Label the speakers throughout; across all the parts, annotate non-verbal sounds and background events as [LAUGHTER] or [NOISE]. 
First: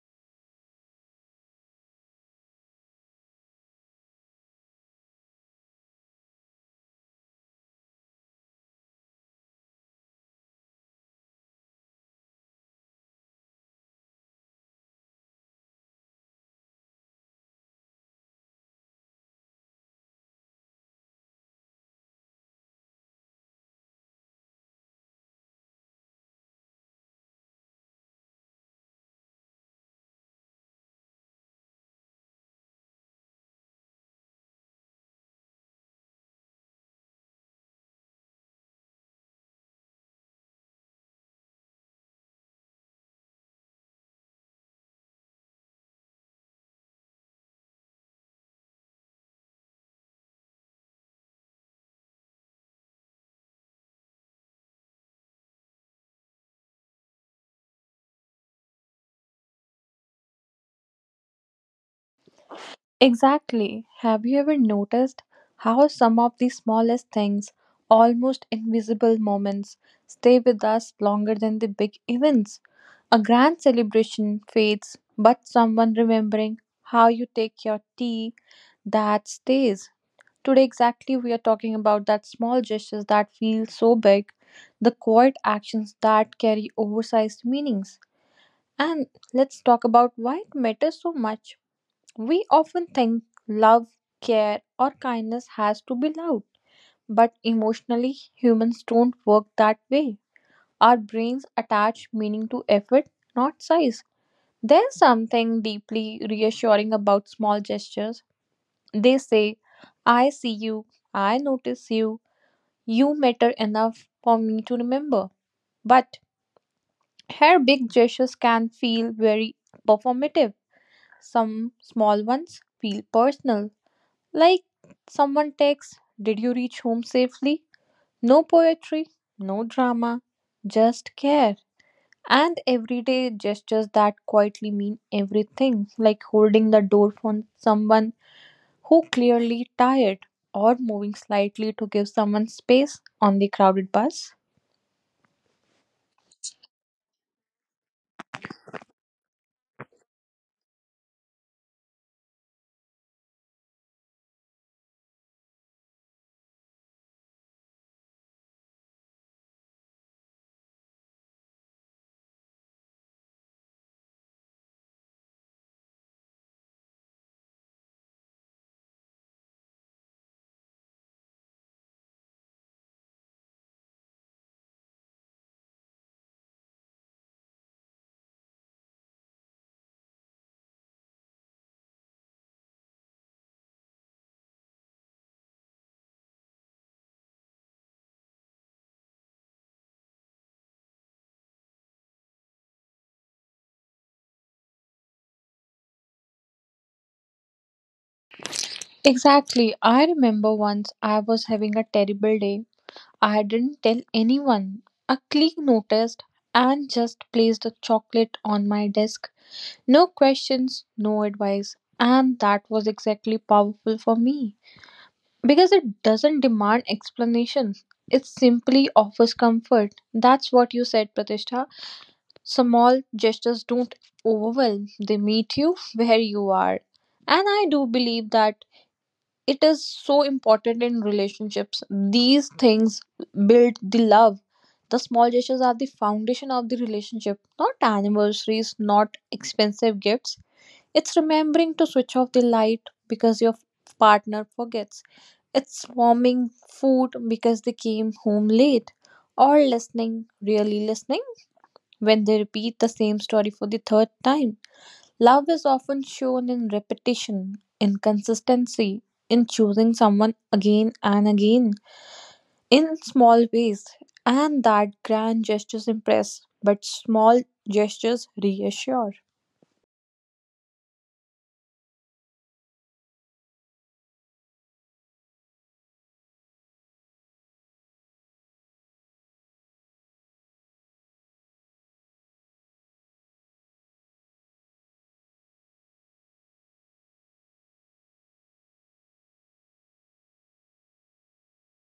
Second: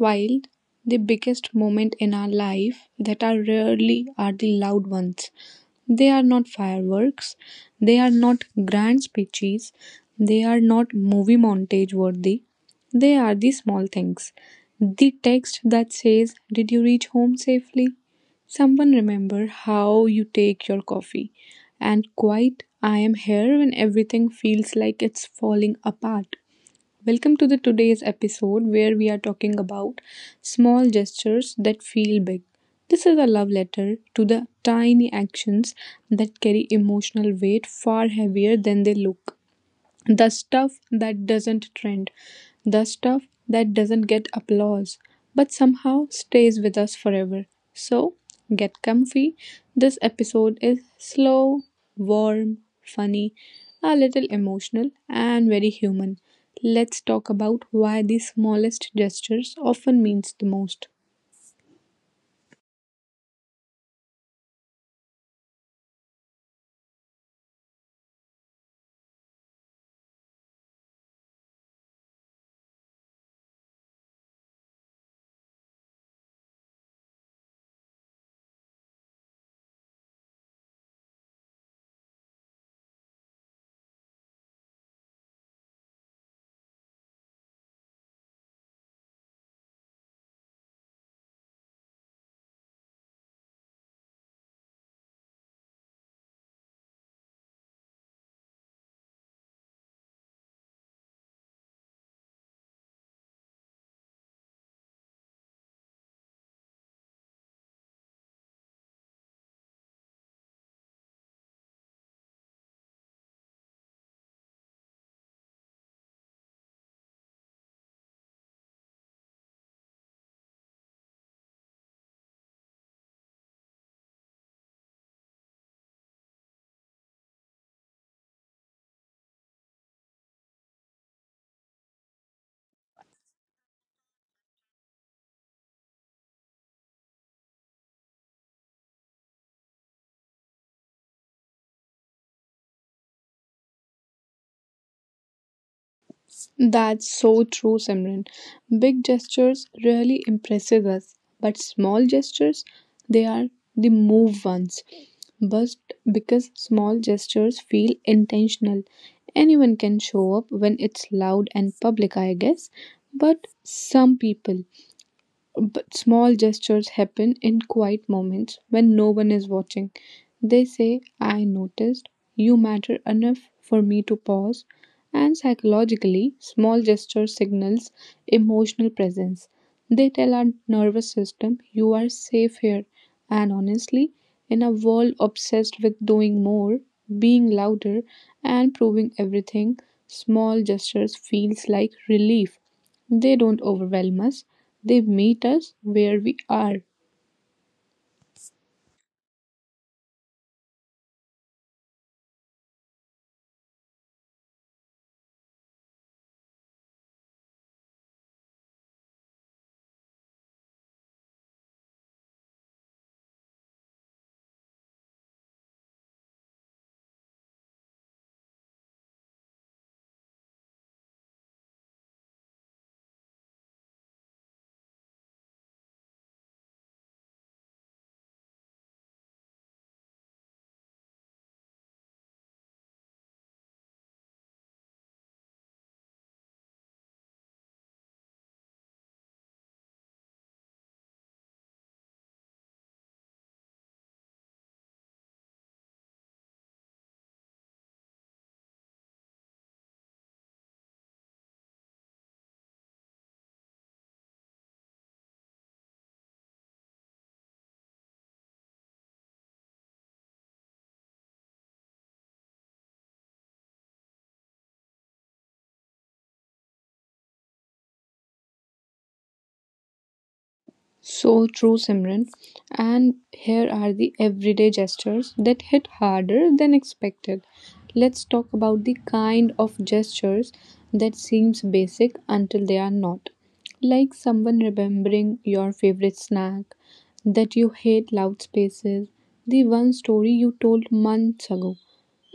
Speaker 1: wild? The biggest moment in our life that are rarely are the loud ones. They are not fireworks, they are not grand speeches, they are not movie montage worthy. They are the small things. The text that says, did you reach home safely? Someone remember how you take your coffee. And quite, I am here when everything feels like it's falling apart. Welcome to the today's episode where we are talking about small gestures that feel big. This is a love letter to the tiny actions that carry emotional weight far heavier than they look. The stuff that doesn't trend, the stuff that doesn't get applause, but somehow stays with us forever. So, get comfy. This episode is slow, warm, funny, a little emotional, and very human. Let's talk about why the smallest gestures often means the most.
Speaker 2: Exactly. Have you ever noticed how some of the smallest things, almost invisible moments, stay with us longer than the big events? A grand celebration fades, but someone remembering how you take your tea, that stays. Today, exactly, we are talking about that small gestures that feel so big, the quiet actions that carry oversized meanings. And let's talk about why it matters so much. We often think love, care, or kindness has to be loud, but emotionally, humans don't work that way. Our brains attach meaning to effort, not size. There's something deeply reassuring about small gestures. They say, I see you, I notice you, you matter enough for me to remember. But her big gestures can feel very performative. Some small ones feel personal. Like someone texts, did you reach home safely? No poetry, no drama, just care. And everyday gestures that quietly mean everything, like holding the door for someone who clearly tired or moving slightly to give someone space on the crowded bus.
Speaker 1: That's so true, Simran. Big gestures really impresses us, but small gestures, they are the move ones. But because small gestures feel intentional, anyone can show up when it's loud and public, I guess. But some people, but small gestures happen in quiet moments when no one is watching. They say, I noticed, you matter enough for me to pause. And psychologically, small gestures signals emotional presence. They tell our nervous system, you are safe here. And honestly, in a world obsessed with doing more, being louder, and proving everything, small gestures feels like relief. They don't overwhelm us, they meet us where we are.
Speaker 2: Exactly. I remember once I was having a terrible day. I didn't tell anyone. A colleague noticed and just placed a chocolate on my desk. No questions, no advice. And that was exactly powerful for me. Because it doesn't demand explanations, it simply offers comfort. That's what you said, Pratishtha. Small gestures don't overwhelm, they meet you where you are. And I do believe that it is so important in relationships. These things build the love. The small gestures are the foundation of the relationship, not anniversaries, not expensive gifts. It's remembering to switch off the light because your partner forgets. It's warming food because they came home late. Or listening, really listening, when they repeat the same story for the third time. Love is often shown in repetition, in consistency, in choosing someone again and again, in small ways. And that grand gestures impress, but small gestures reassure.
Speaker 1: So true, Simran. And here are the everyday gestures that hit harder than expected. Let's talk about the kind of gestures that seems basic until they are not. Like someone remembering your favorite snack, that you hate loud spaces, the one story you told months ago.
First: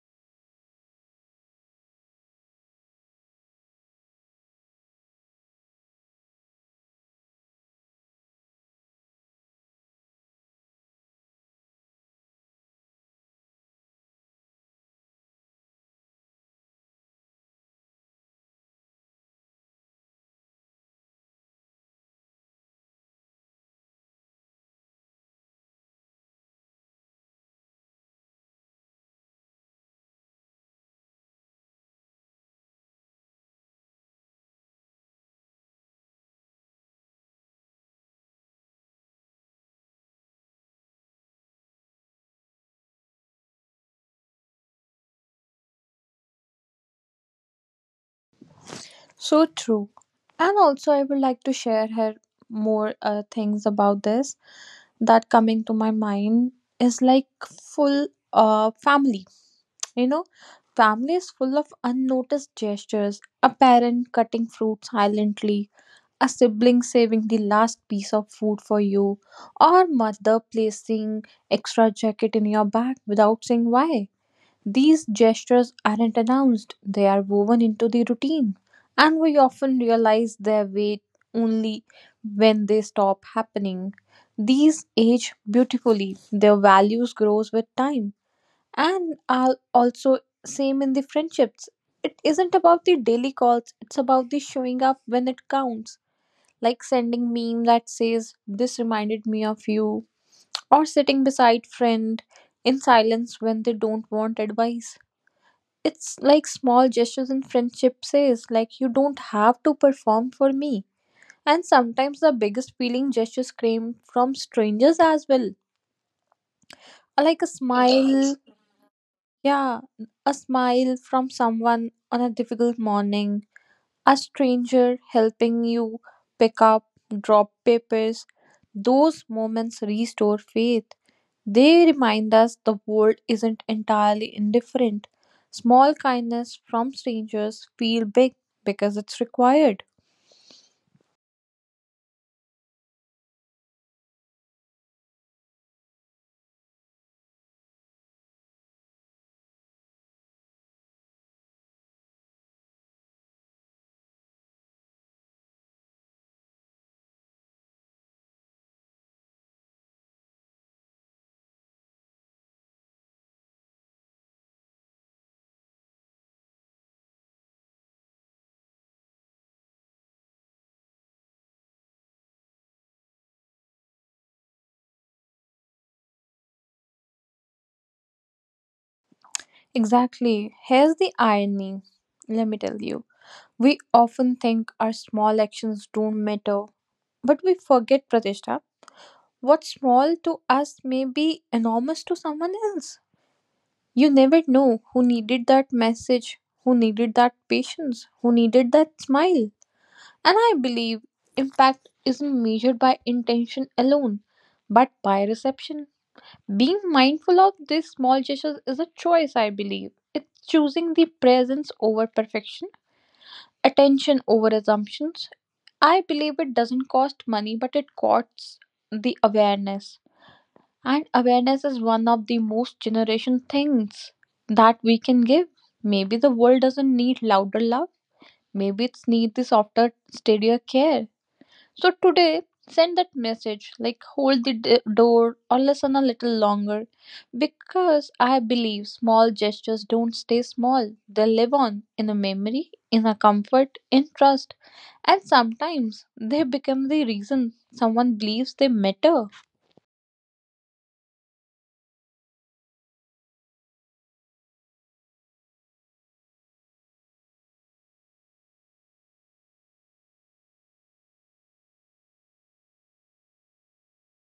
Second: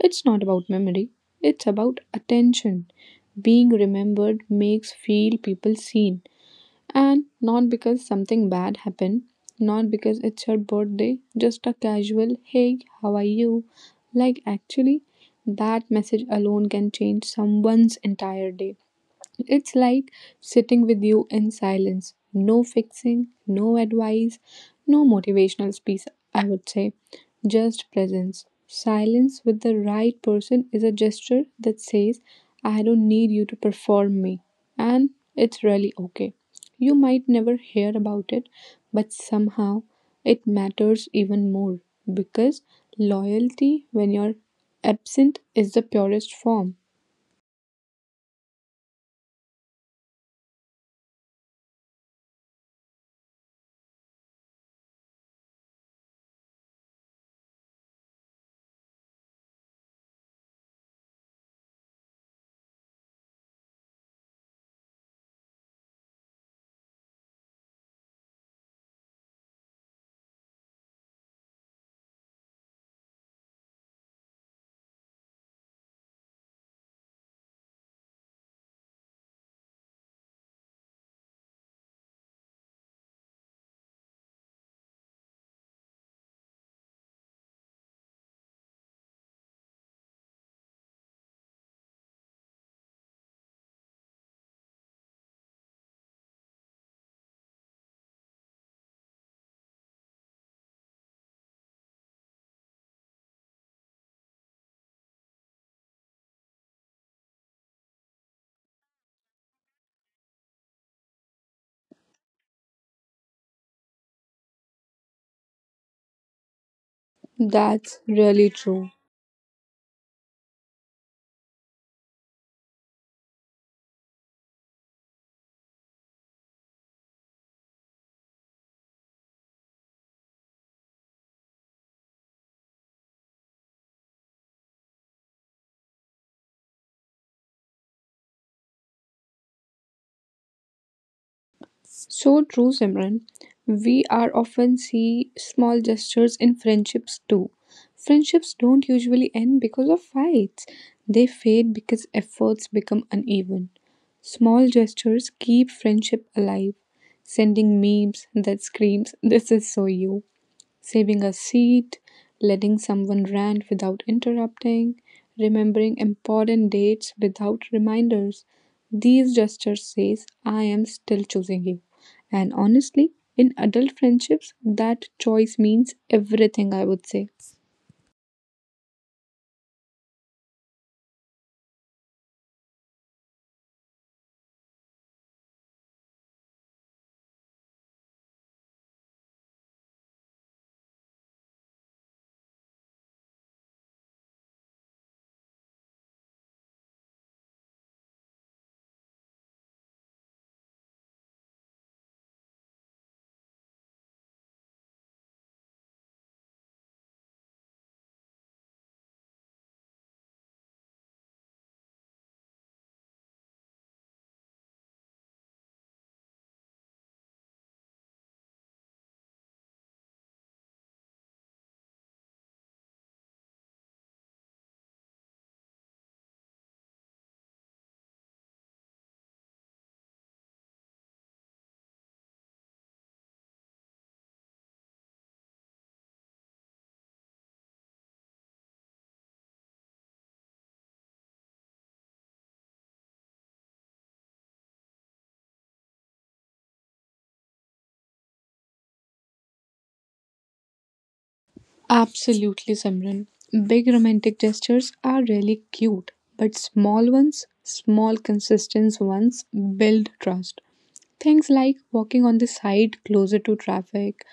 Speaker 1: It's not about memory, it's about attention. Being remembered makes feel people seen and not because something bad happened, not because it's her birthday, just a casual, hey, how are you? Like, actually, that message alone can change someone's entire day. It's like sitting with you in silence. No fixing, no advice, no motivational speech, I would say. Just presence. Silence with the right person is a gesture that says, I don't need you to perform me. And it's really okay. You might never hear about it, but somehow it matters even more because loyalty, when you're absent, is the purest form.
Speaker 2: So true. And also, I would like to share her more things about this that coming to my mind is like full family. You know, family is full of unnoticed gestures. A parent cutting fruit silently, a sibling saving the last piece of food for you, or mother placing extra jacket in your bag without saying why. These gestures aren't announced, they are woven into the routine, and we often realize their weight only when they stop happening. These age beautifully, their values grows with time, and are also same in the friendships. It isn't about the daily calls, it's about the showing up when it counts. Like sending meme that says, this reminded me of you, or sitting beside friend in silence when they don't want advice. It's like small gestures in friendship says, like, you don't have to perform for me. And sometimes the biggest feeling gestures came from strangers as well. Like a
Speaker 1: That's
Speaker 2: smile,
Speaker 1: really true.
Speaker 2: yeah, a smile from someone on a difficult morning, a stranger helping you pick up, drop papers, those moments restore faith. They remind us the world isn't entirely indifferent. Small kindness from strangers feel big because it's required.
Speaker 1: So true, Simran. We are often see small gestures in friendships too. Friendships don't usually end because of fights. They fade because efforts become uneven. Small gestures keep friendship alive. Sending memes that screams, "This is so you," saving a seat, letting someone rant without interrupting, remembering important dates without reminders. These gestures says I am still choosing you. And honestly, in adult friendships, that choice means everything, I would say.
Speaker 2: Exactly. Here's the irony. Let me tell you. We often think our small actions don't matter, but we forget Pratishta. What's small to us may be enormous to someone else. You never know who needed that message, who needed that patience, who needed that smile. And I believe impact isn't measured by intention alone, but by reception. Being mindful of these small gestures is a choice, I believe. It's choosing the presence over perfection, attention over assumptions. I believe it doesn't cost money, but it costs the awareness. And awareness is one of the most generation things that we can give. Maybe the world doesn't need louder love. Maybe it's need the softer, steadier care. So today, send that message, like hold the door, or listen a little longer, because I believe small gestures don't stay small. They live on in a memory, in a comfort, in trust, and sometimes they become the reason someone believes they matter.
Speaker 1: Absolutely, Simran. Big romantic gestures are really cute, but small ones, small consistent ones build trust. Things like walking on the side closer to traffic,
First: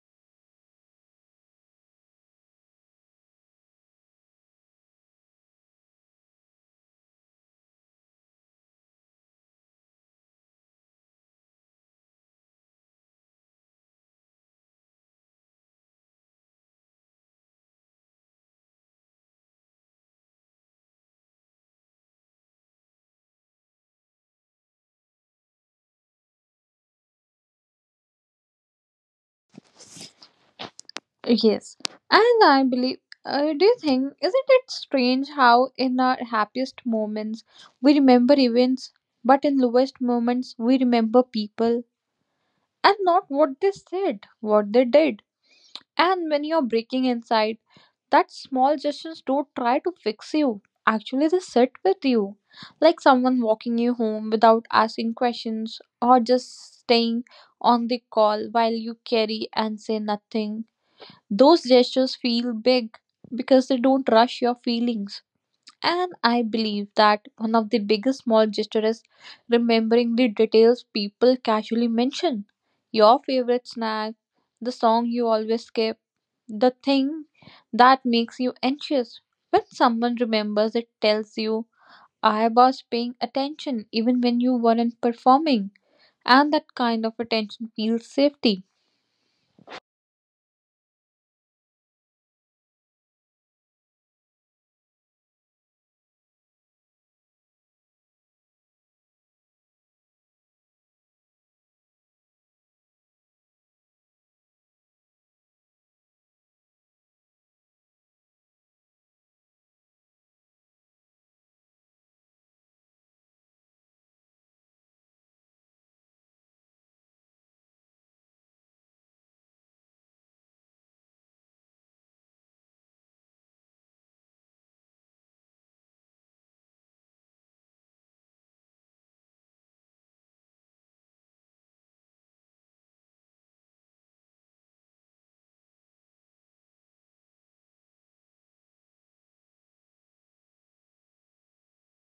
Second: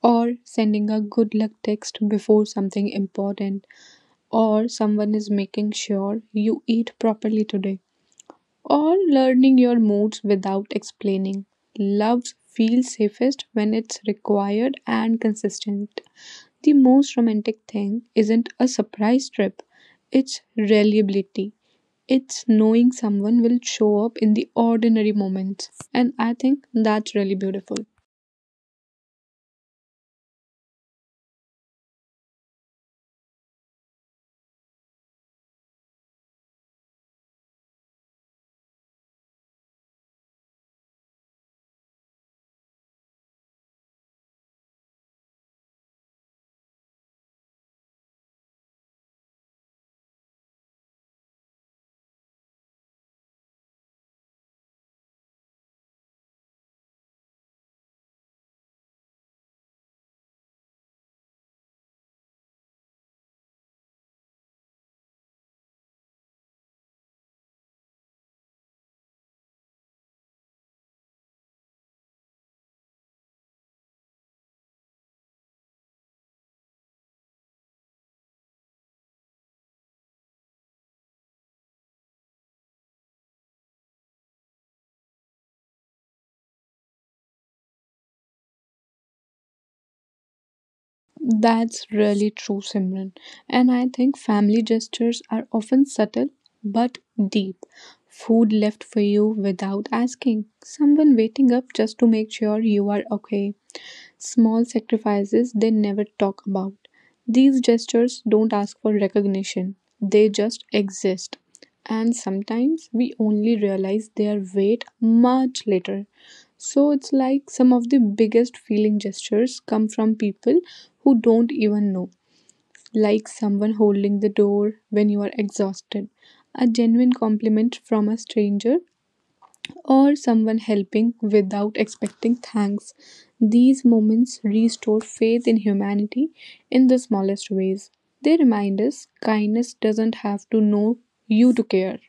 Speaker 1: or sending a good luck text before something important, or someone is making sure you eat properly today, or learning your moods without explaining. Love feels safest when it's required and consistent. The most romantic thing isn't a surprise trip, it's reliability. It's knowing someone will show up in the ordinary moments. And I think that's really beautiful.
Speaker 2: Yes, and I believe. Do you think, isn't it strange how in our happiest moments we remember events, but in lowest moments we remember people and not what they said, what they did. And when you're breaking inside, that small gestures don't try to fix you. Actually, they sit with you, like someone walking you home without asking questions, or just staying on the call while you carry and say nothing. Those gestures feel big because they don't rush your feelings. And I believe that one of the biggest small gestures is remembering the details people casually mention. Your favorite snack, the song you always skip, the thing that makes you anxious. When someone remembers, it tells you, I was paying attention even when you weren't performing. And that kind of attention feels safety.
Speaker 1: That's really true, Simran. And I think family gestures are often subtle but deep. Food left for you without asking, someone waiting up just to make sure you are okay, small sacrifices they never talk about. These gestures don't ask for recognition, they just exist. And sometimes we only realize their weight much later. So it's like some of the biggest feeling gestures come from people who don't even know, like someone holding the door when you are exhausted, a genuine compliment from a stranger or someone helping without expecting thanks. These moments restore faith in humanity in the smallest ways. They remind us kindness doesn't have to know you to care.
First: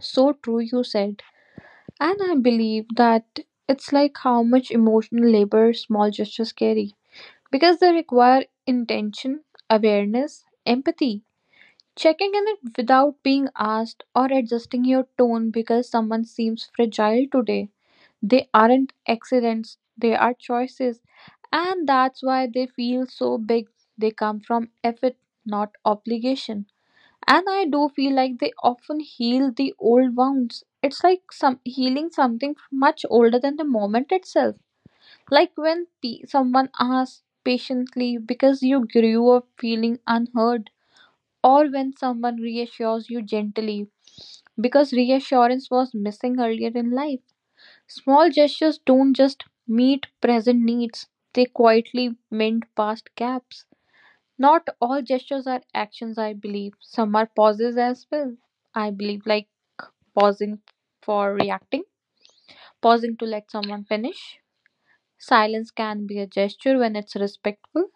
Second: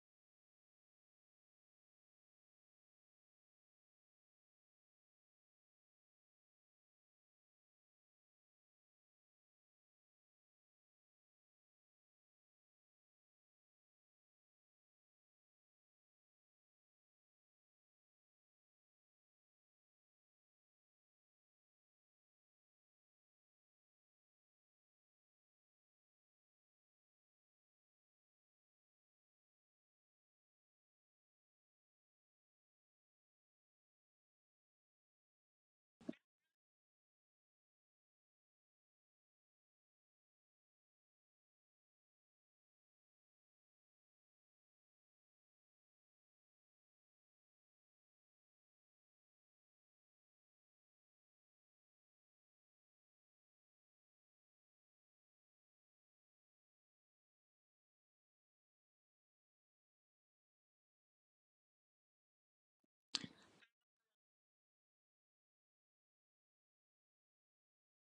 Speaker 2: So true, you said. And I believe that it's like how much emotional labor small gestures carry because they require intention, awareness, empathy, checking in it without being asked, or adjusting your tone because someone seems fragile today. They aren't accidents, they are choices, and that's why they feel so big. They come from effort, not obligation. And I do feel like they often heal the old wounds. It's like some healing something much older than the moment itself. Like when someone asks patiently because you grew up feeling unheard, or when someone reassures you gently because reassurance was missing earlier in life. Small gestures don't just meet present needs, they quietly mend past gaps. Not all gestures are actions, I believe. Some are pauses as well. I believe, like pausing for reacting, pausing to let someone finish. Silence can be a gesture when it's respectful.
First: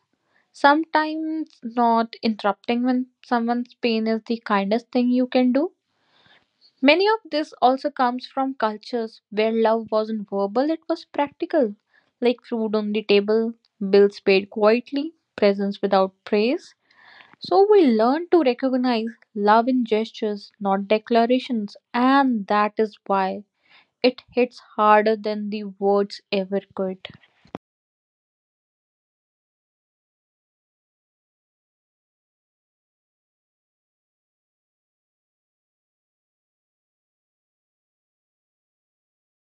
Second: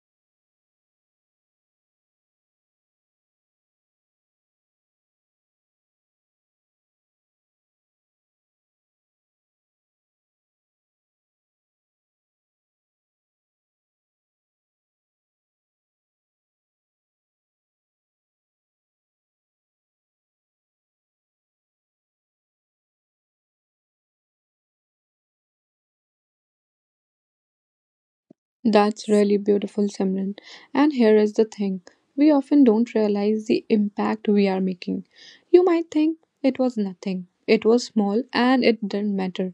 Speaker 2: Sometimes, not interrupting when someone's pain is the kindest thing you can do. Many of this also comes from cultures where love wasn't verbal, it was practical, like food on the table, bills paid quietly, presents without praise. So we learn to recognize love in gestures, not declarations, and that is why it hits harder than the words ever could.
Speaker 1: That's really beautiful, Simran. And here is the thing, we often don't realize the impact we are making. You might think it was nothing, it was small, and it didn't matter.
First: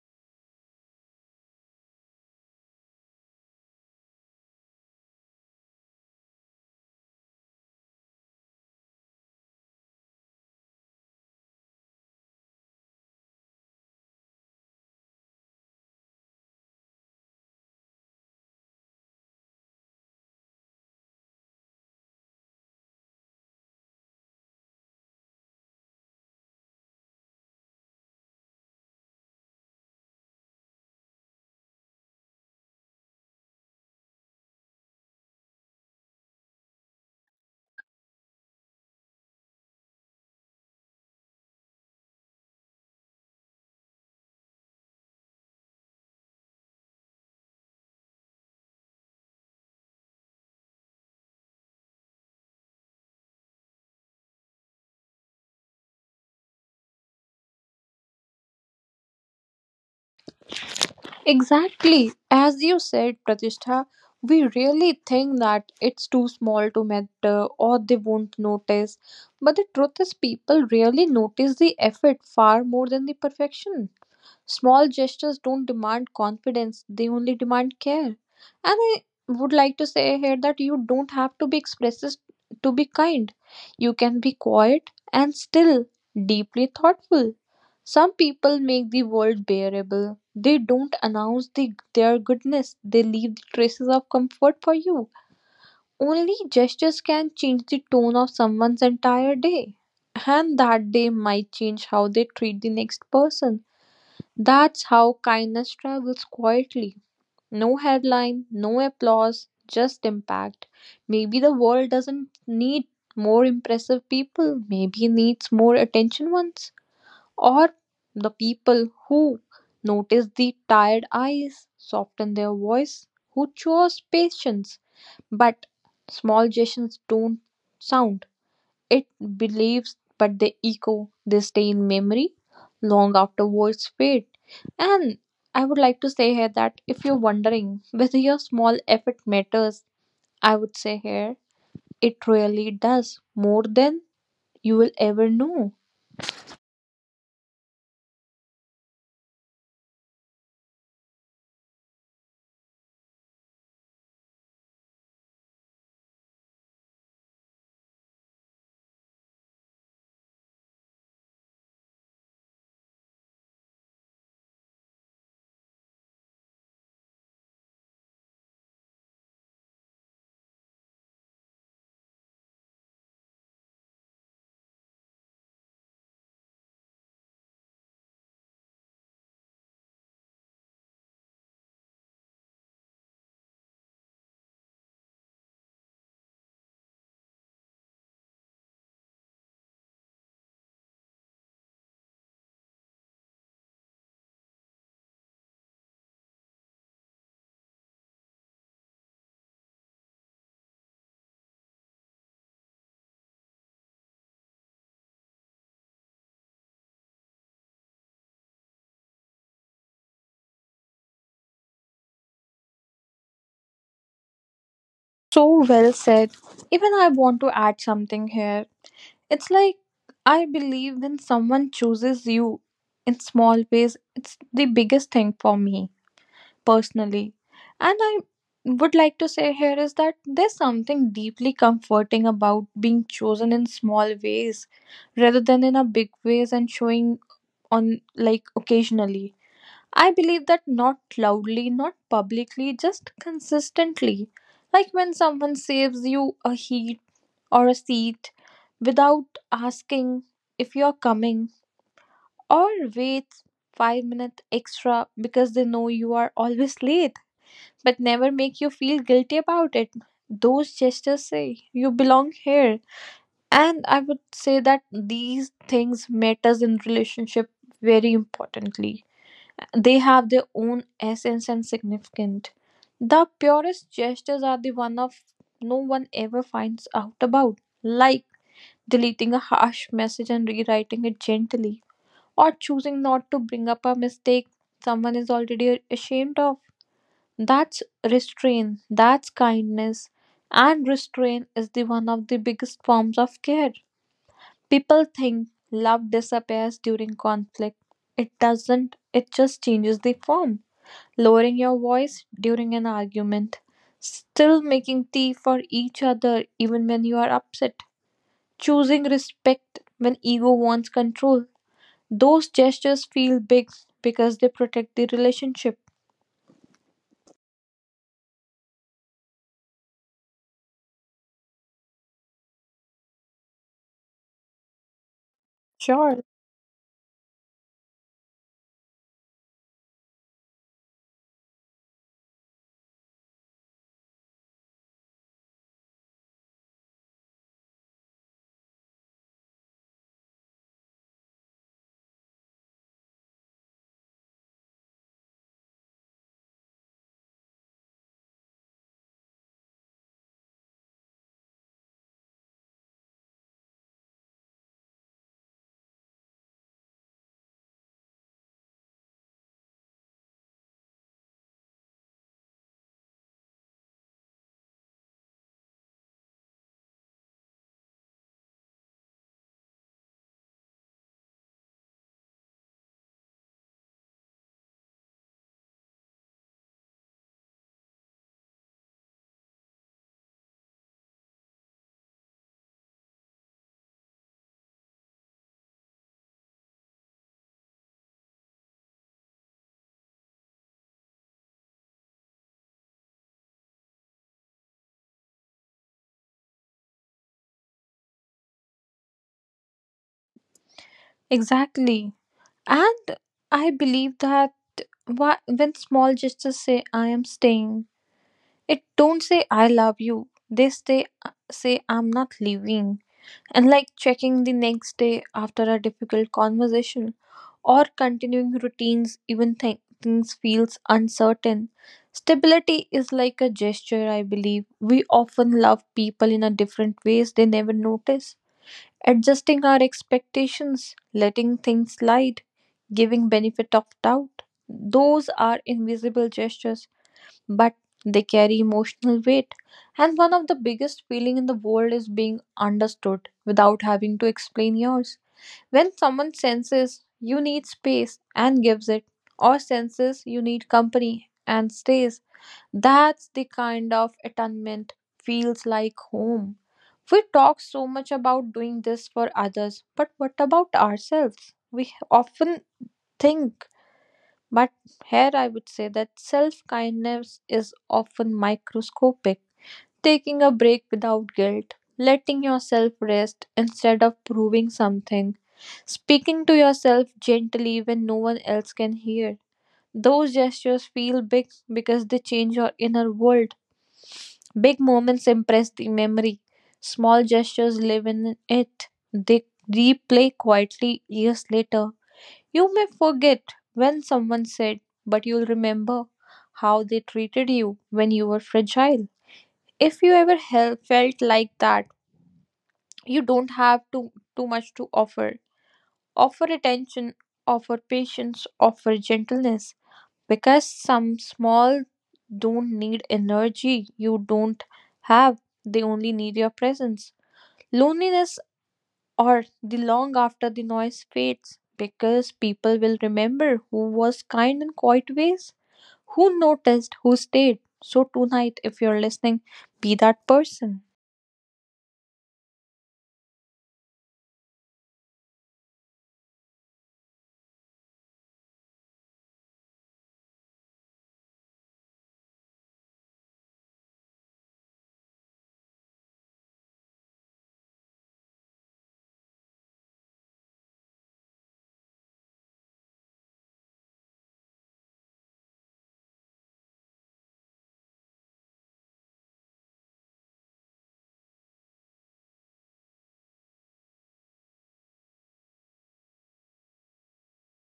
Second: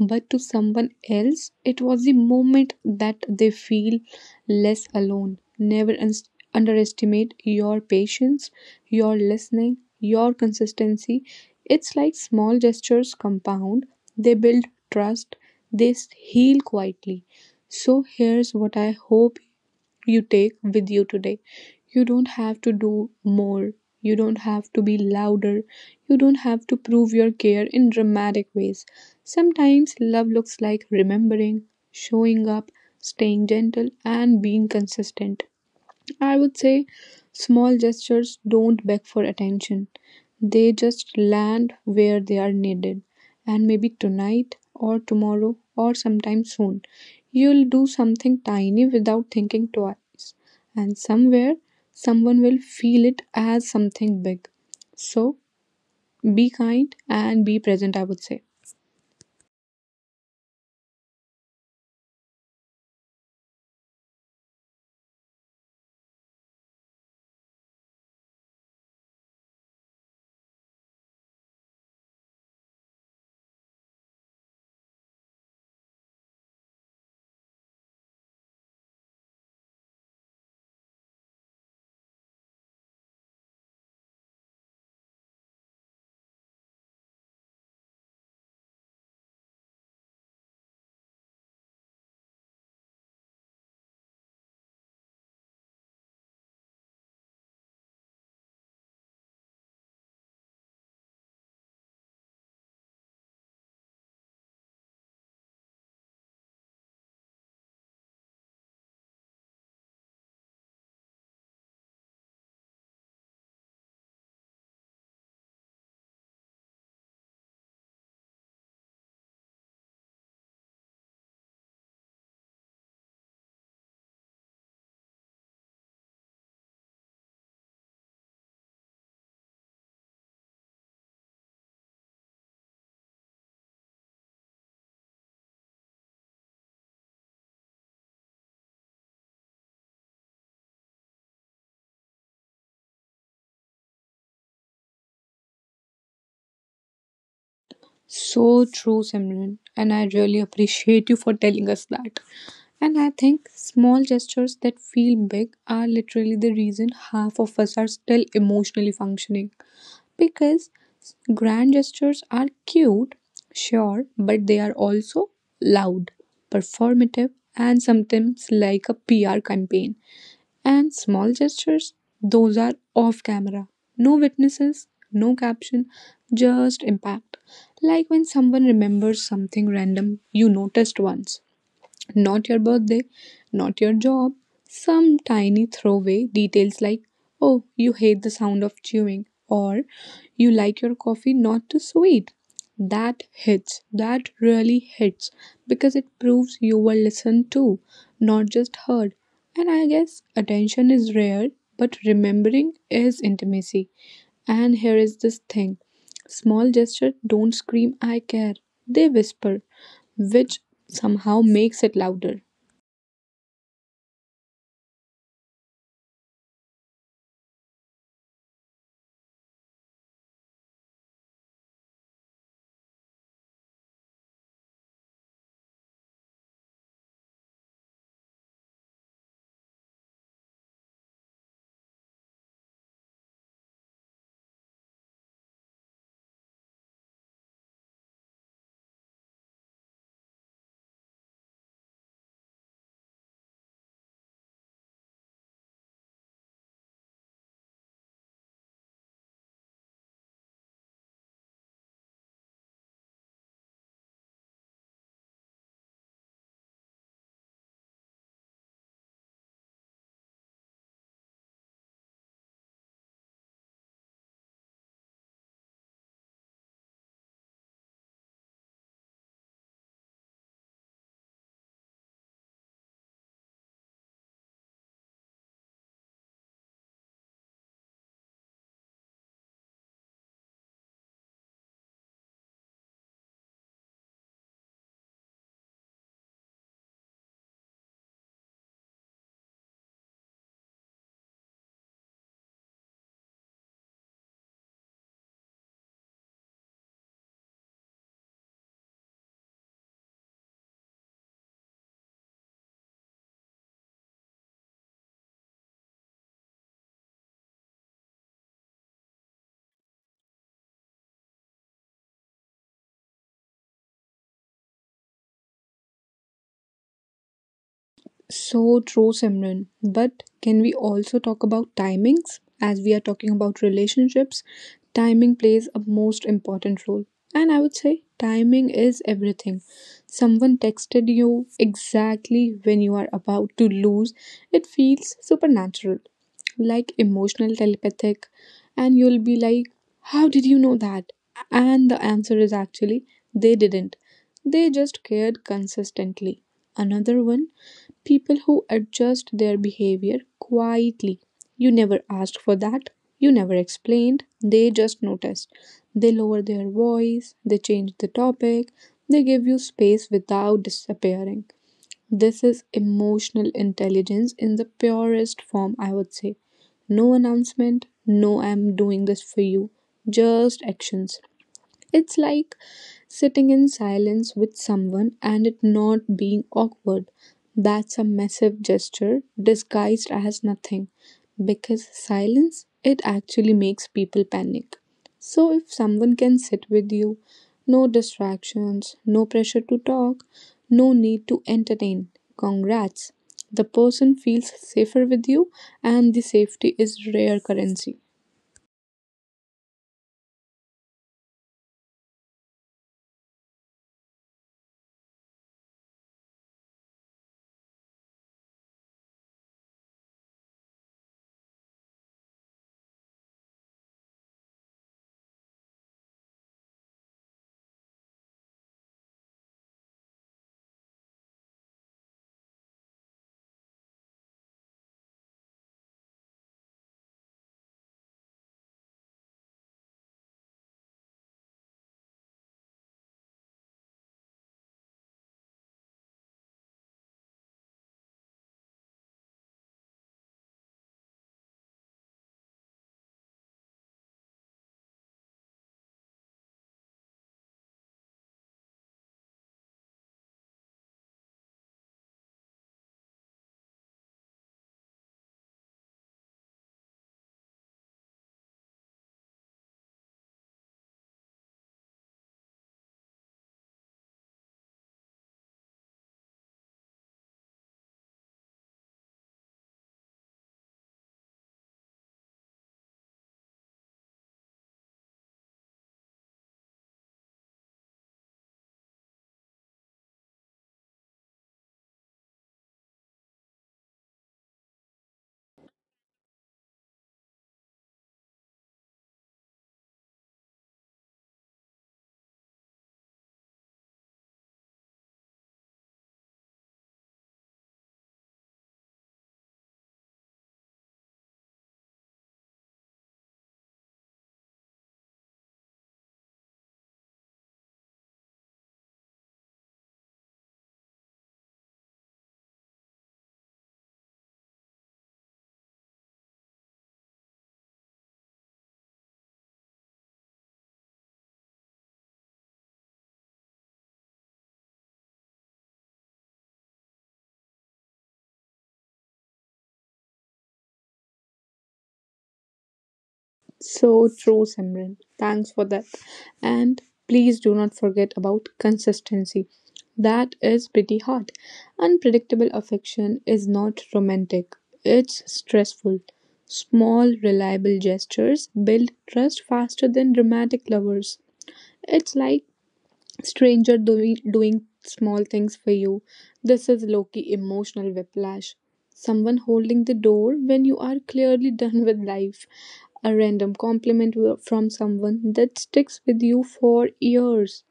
Speaker 1: But to someone else, it was the moment that they feel less alone. Never underestimate your patience, your listening, your consistency. It's like small gestures compound, they build trust, they heal quietly. So here's what I hope you take with you today. You don't have to do more. You don't have to be louder. You don't have to prove your care in dramatic ways. Sometimes love looks like remembering, showing up, staying gentle, and being consistent. I would say small gestures don't beg for attention. They just land where they are needed. And maybe tonight or tomorrow or sometime soon, you'll do something tiny without thinking twice. And somewhere, someone will feel it as something big. So be kind and be present, I would say.
Speaker 2: Exactly. As you said, Pratishtha, we really think that it's too small to matter or they won't notice. But the truth is, people really notice the effort far more than the perfection. Small gestures don't demand confidence, they only demand care. And I would like to say here that you don't have to be expressive to be kind. You can be quiet and still deeply thoughtful. Some people make the world bearable. They don't announce their goodness, they leave traces of comfort for you. Only gestures can change the tone of someone's entire day. And that day might change how they treat the next person. That's how kindness travels quietly. No headline, no applause, just impact. Maybe the world doesn't need more impressive people, maybe it needs more attention ones. Or the people who notice the tired eyes, soften their voice, who chose patience. But small gestures don't sound. It believes, but they echo, they stay in memory long after words fade. And I would like to say here that if you're wondering whether your small effort matters, I would say here it really does more than you will ever know.
Speaker 1: So true, Simran. And I really appreciate you for telling us that. And I think small gestures that feel big are literally the reason half of us are still emotionally functioning. Because grand gestures are cute, sure, but they are also loud, performative, and sometimes like a PR campaign. And small gestures, those are off camera. No witnesses, no caption, just impact. Like when someone remembers something random you noticed once. Not your birthday, not your job. Some tiny throwaway details like, oh, you hate the sound of chewing, or you like your coffee not too sweet. That hits, that really hits, because it proves you were listened to, not just heard. And I guess attention is rare, but remembering is intimacy. And here is this thing, small gesture don't scream, I care. They whisper, which somehow makes it louder.
Speaker 2: So well said. Even I want to add something here. It's like I believe when someone chooses you in small ways, it's the biggest thing for me personally. And I would like to say here is that there's something deeply comforting about being chosen in small ways rather than in a big ways and showing on like occasionally. I believe that not loudly, not publicly, just consistently. Like when someone saves you a heat or a seat without asking if you're coming, or waits 5 minutes extra because they know you are always late but never make you feel guilty about it. Those gestures say you belong here. And I would say that these things matters in relationship very importantly. They have their own essence and significance. The purest gestures are the one of no one ever finds out about, like deleting a harsh message and rewriting it gently, or choosing not to bring up a mistake someone is already ashamed of. That's restraint, that's kindness, and restraint is the one of the biggest forms of care. People think love disappears during conflict. It doesn't, it just changes the form. Lowering your voice during an argument, still making tea for each other even when you are upset, choosing respect when ego wants control. Those gestures feel big because they protect the relationship.
Speaker 1: So true, Simran. But can we also talk about timings? As we are talking about relationships, timing plays a most
Speaker 2: Sure.
Speaker 1: important role. And I would say timing is everything. Someone texted you exactly when you are about to lose, it feels supernatural, like emotional telepathic. And you'll be like, how did you know that? And the answer is actually, they didn't. They just cared consistently. Another one, people who adjust their behavior quietly. You never asked for that. You never explained. They just noticed. They lower their voice. They change the topic. They give you space without disappearing. This is emotional intelligence in the purest form, I would say. No announcement. No, I'm doing this for you. Just actions. It's like sitting in silence with someone and it not being awkward. That's a massive gesture disguised as nothing. Because silence, it actually makes people panic. So if someone can sit with you, no distractions, no pressure to talk, no need to entertain, congrats. The person feels safer with you, and the safety is rare currency.
Speaker 2: Exactly. And I believe that why, when small gestures say I am staying, it don't say I love you. They say I'm not leaving. And like checking the next day after a difficult conversation or continuing routines even things feels uncertain. Stability is like a gesture, I believe. We often love people in a different ways they never notice. Adjusting our expectations, letting things slide, giving benefit of doubt. Those are invisible gestures, but they carry emotional weight. And one of the biggest feeling in the world is being understood without having to explain yours. When someone senses you need space and gives it, or senses you need company and stays, that's the kind of attunement feels like home. We talk so much about doing this for others, but what about ourselves? We often think, but here I would say that self kindness is often microscopic. Taking a break without guilt, letting yourself rest instead of proving something, speaking to yourself gently when no one else can hear. Those gestures feel big because they change your inner world. Big moments impress the memory. Small gestures live in it. They replay quietly years later. You may forget when someone said, but you'll remember how they treated you when you were fragile. If you ever felt like that, you don't have too much to offer. Offer attention, offer patience, offer gentleness. Because some small don't need energy you don't have, they only need your presence. Loneliness or the long after the noise fades because people will remember who was kind in quiet ways, who noticed, who stayed. So, tonight, if you're listening, be that person.
Speaker 1: So true, Simran. Thanks for that. And please do not forget about consistency. That is pretty hard. Unpredictable affection is not romantic, it's stressful. Small, reliable gestures build trust faster than dramatic lovers. It's like stranger doing small things for you. This is Loki emotional whiplash. Someone holding the door when you are clearly done [LAUGHS] with life. A random compliment from someone that sticks with you for years.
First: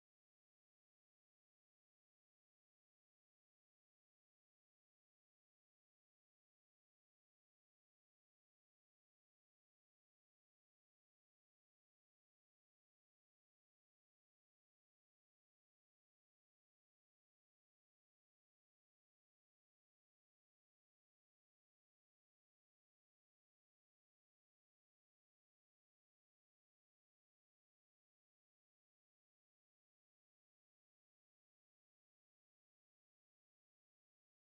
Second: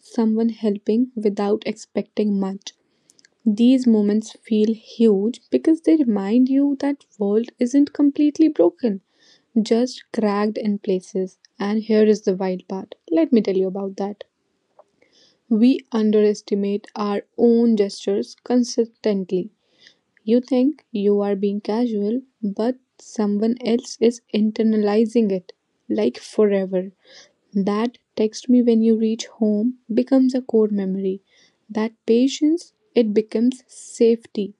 Speaker 1: Someone helping without expecting much. These moments feel huge because they remind you that world isn't completely broken, just cracked in places. And here is the wild part. Let me tell you about that. We underestimate our own gestures consistently. You think you are being casual, but someone else is internalizing it like forever. That text me when you reach home becomes a core memory. That patience, it becomes safety.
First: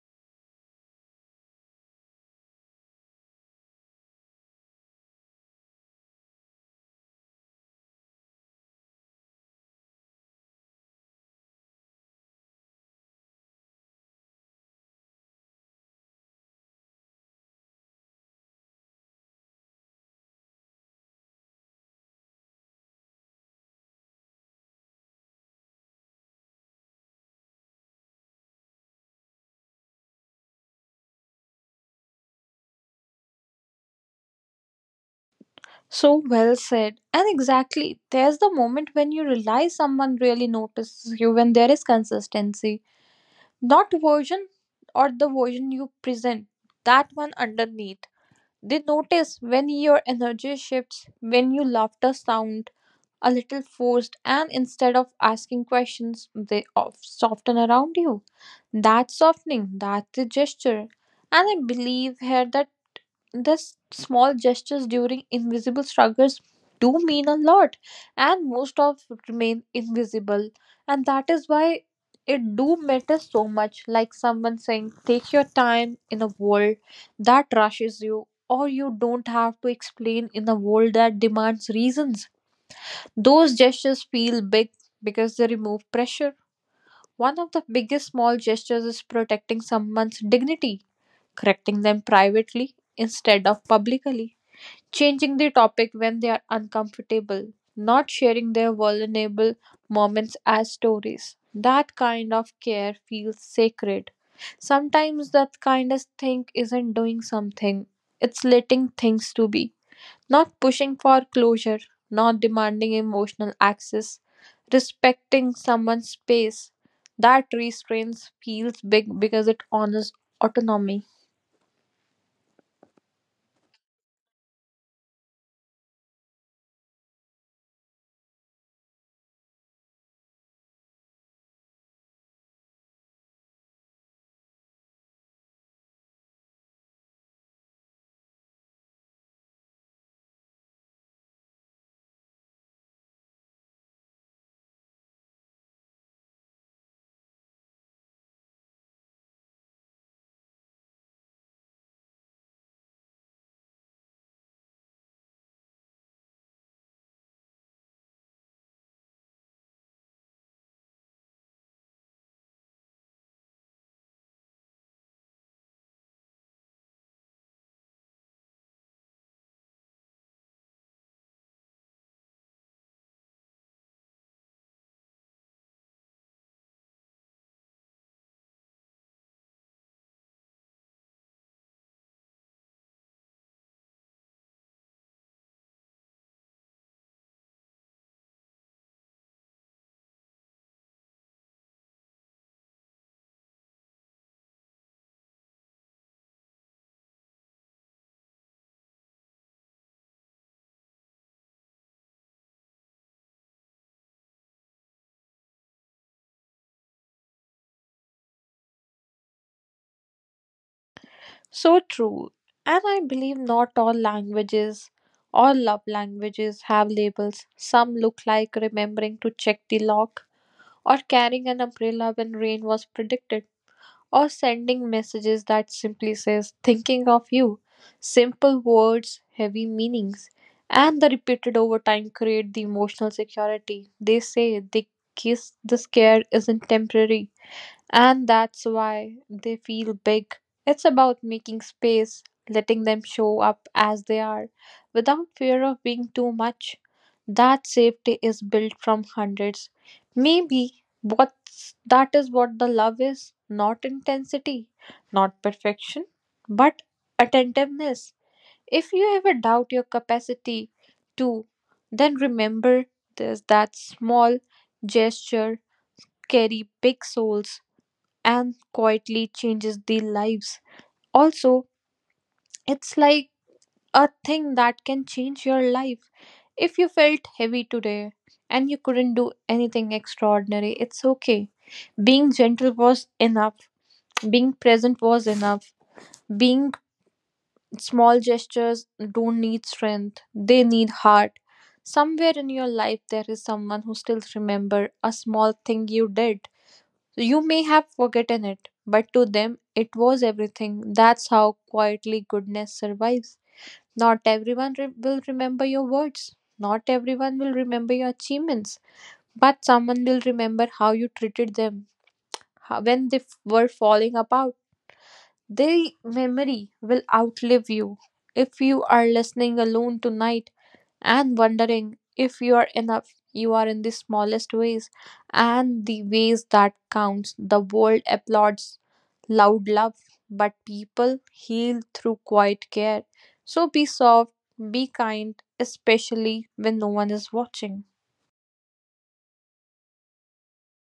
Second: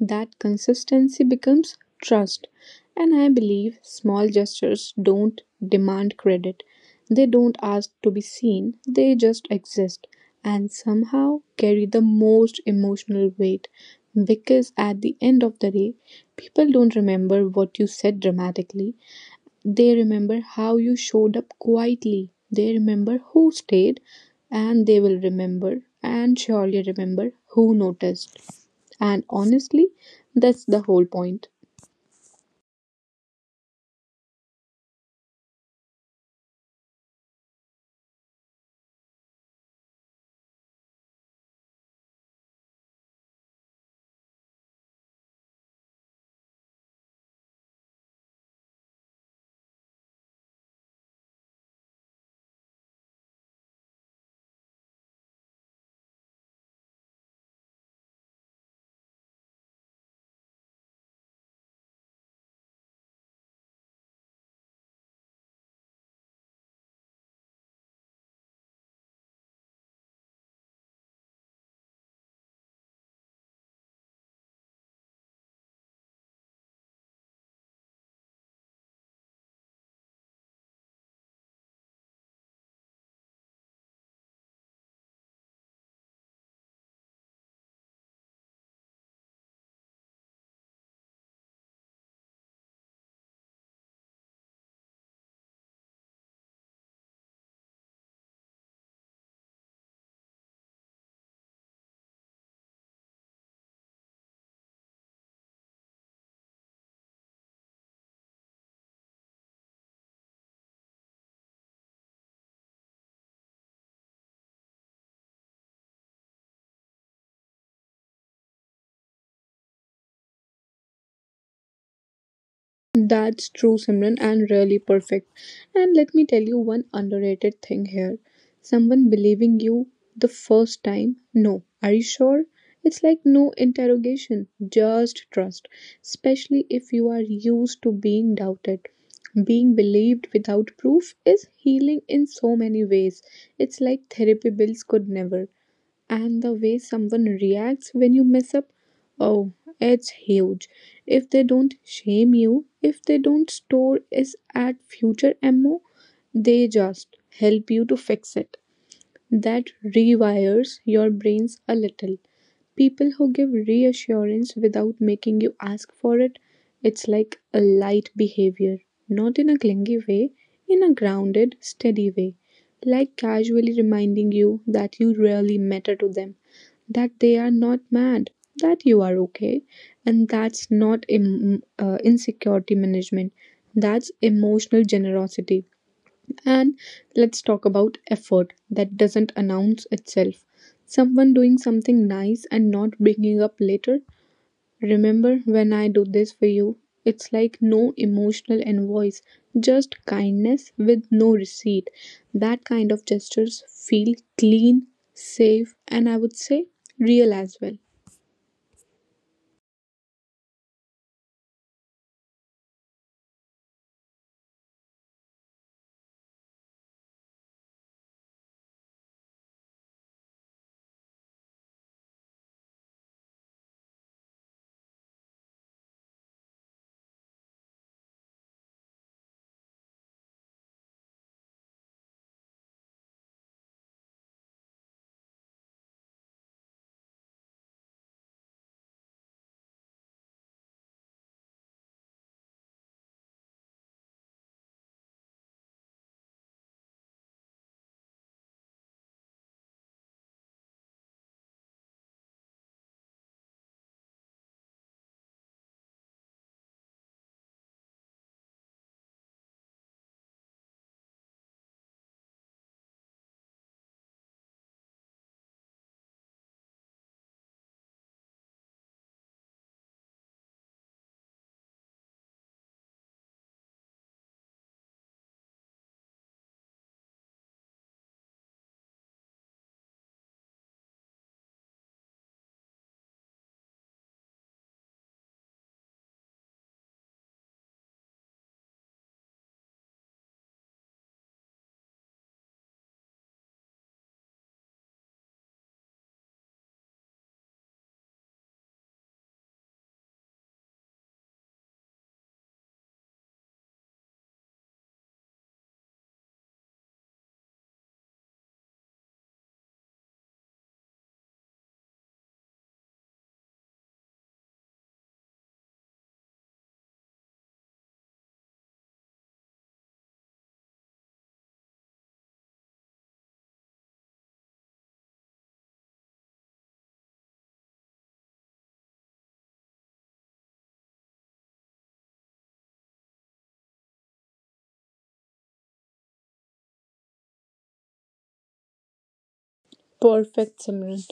Speaker 1: That consistency becomes trust. And I believe small gestures don't demand credit. They don't ask to be seen, they just exist and somehow carry the most emotional weight. Because at the end of the day, people don't remember what you said dramatically, they remember how you showed up quietly, they remember who stayed, and they will remember and surely remember who noticed. And honestly, that's the whole point.
Speaker 2: So well said. And exactly, there's the moment when you realize someone really notices you when there is consistency. Not version or the version you present, that one underneath. They notice when your energy shifts, when your laughter sound a little forced, and instead of asking questions, they soften around you. That softening, that's the gesture. And I believe here that these small gestures during invisible struggles do mean a lot, and most of remain invisible, and that is why it do matter so much. Like someone saying, "Take your time in a world that rushes you." Or you don't have to explain in a world that demands reasons. Those gestures feel big because they remove pressure. One of the biggest small gestures is protecting someone's dignity, correcting them privately instead of publicly, changing the topic when they are uncomfortable, not sharing their vulnerable moments as stories. That kind of care feels sacred. Sometimes that kindest thing isn't doing something, it's letting things to be. Not pushing for closure, not demanding emotional access, respecting someone's space. That restraint feels big because it honors autonomy.
Speaker 1: That's true, Simran, and really perfect. And let me tell you one underrated thing here. Someone believing you the first time, no, are you sure? It's like no interrogation, just trust, especially if you are used to being doubted. Being believed without proof is healing in so many ways. It's like therapy bills could never. And the way someone reacts when you mess up, oh, it's huge. If they don't shame you, if they don't store it at future ammo, they just help you to fix it, that rewires your brains a little. People who give reassurance without making you ask for it, it's like a light behavior, not in a clingy way, in a grounded steady way, like casually reminding you that you really matter to them, that they are not mad, that you are okay. And that's not insecurity management, that's emotional generosity. And let's talk about effort that doesn't announce itself. Someone doing something nice and not bringing up later, remember when I do this for you? It's like no emotional invoice, just kindness with no receipt. That kind of gestures feel clean, safe, and I would say real as well.
Speaker 2: So true. And I believe not all languages or love languages have labels. Some look like remembering to check the lock, or carrying an umbrella when rain was predicted, or sending messages that simply says, thinking of you. Simple words, heavy meanings, and the repeated over time create the emotional security. They say the kiss, the scare isn't temporary. And that's why they feel big. It's about making space, letting them show up as they are, without fear of being too much. That safety is built from hundreds. Maybe that is what the love is, not intensity, not perfection, but attentiveness. If you ever doubt your capacity to, then remember this, that small gesture carry big souls and quietly changes the lives. Also, it's like a thing that can change your life. If you felt heavy today and you couldn't do anything extraordinary, it's okay. Being gentle was enough, being present was enough. Being small gestures don't need strength, they need heart. Somewhere in your life, there is someone who still remember a small thing you did. So, you may have forgotten it, but to them it was everything. That's how quietly goodness survives. Not everyone will remember your words, not everyone will remember your achievements, but someone will remember how you treated them, how, when they were falling apart. Their memory will outlive you. If you are listening alone tonight, and wondering if you are enough, you are, in the smallest ways and the ways that counts. The world applauds loud love, but people heal through quiet care. So be soft, be kind, especially when no one is watching.
Speaker 1: Perfect, Simran.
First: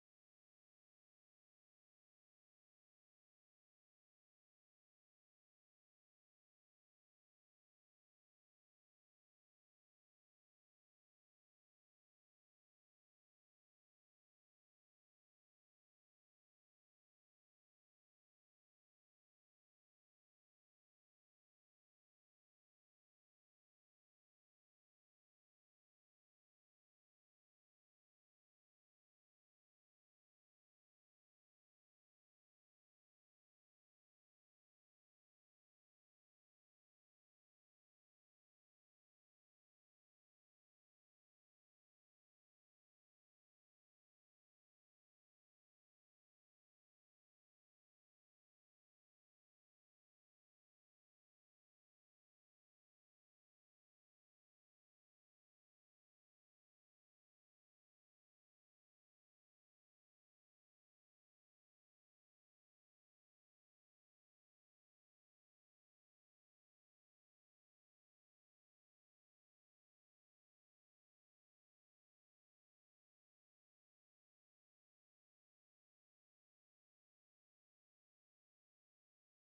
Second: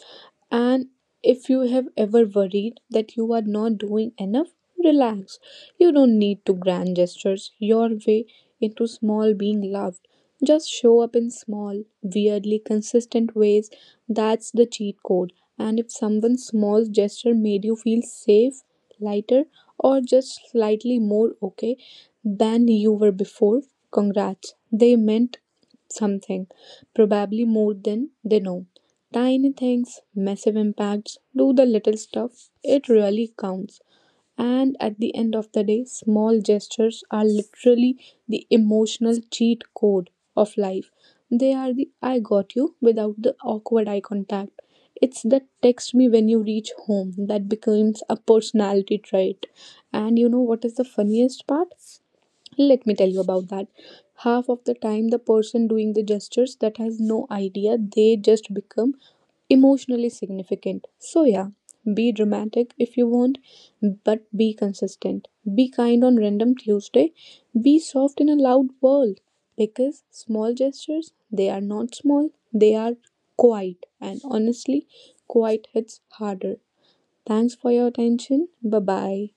Speaker 1: And if you have ever worried that you are not doing enough, relax. You don't need to grand gestures your way into small being loved. Just show up in small, weirdly consistent ways. That's the cheat code. And if someone's small gesture made you feel safe, lighter, or just slightly more okay than you were before, congrats. They meant something, probably more than they know. Tiny things, massive impacts, do the little stuff, it really counts. And at the end of the day, small gestures are literally the emotional cheat code of life. They are the I got you without the awkward eye contact. It's the text me when you reach home that becomes a personality trait. And you know what is the funniest part? Let me tell you about that. Half of the time, the person doing the gestures that has no idea, they just become emotionally significant. So, yeah, be dramatic if you want, but be consistent. Be kind on random Tuesday. Be soft in a loud world because small gestures, they are not small, they are quiet. And honestly, quiet hits harder. Thanks for your attention. Bye bye.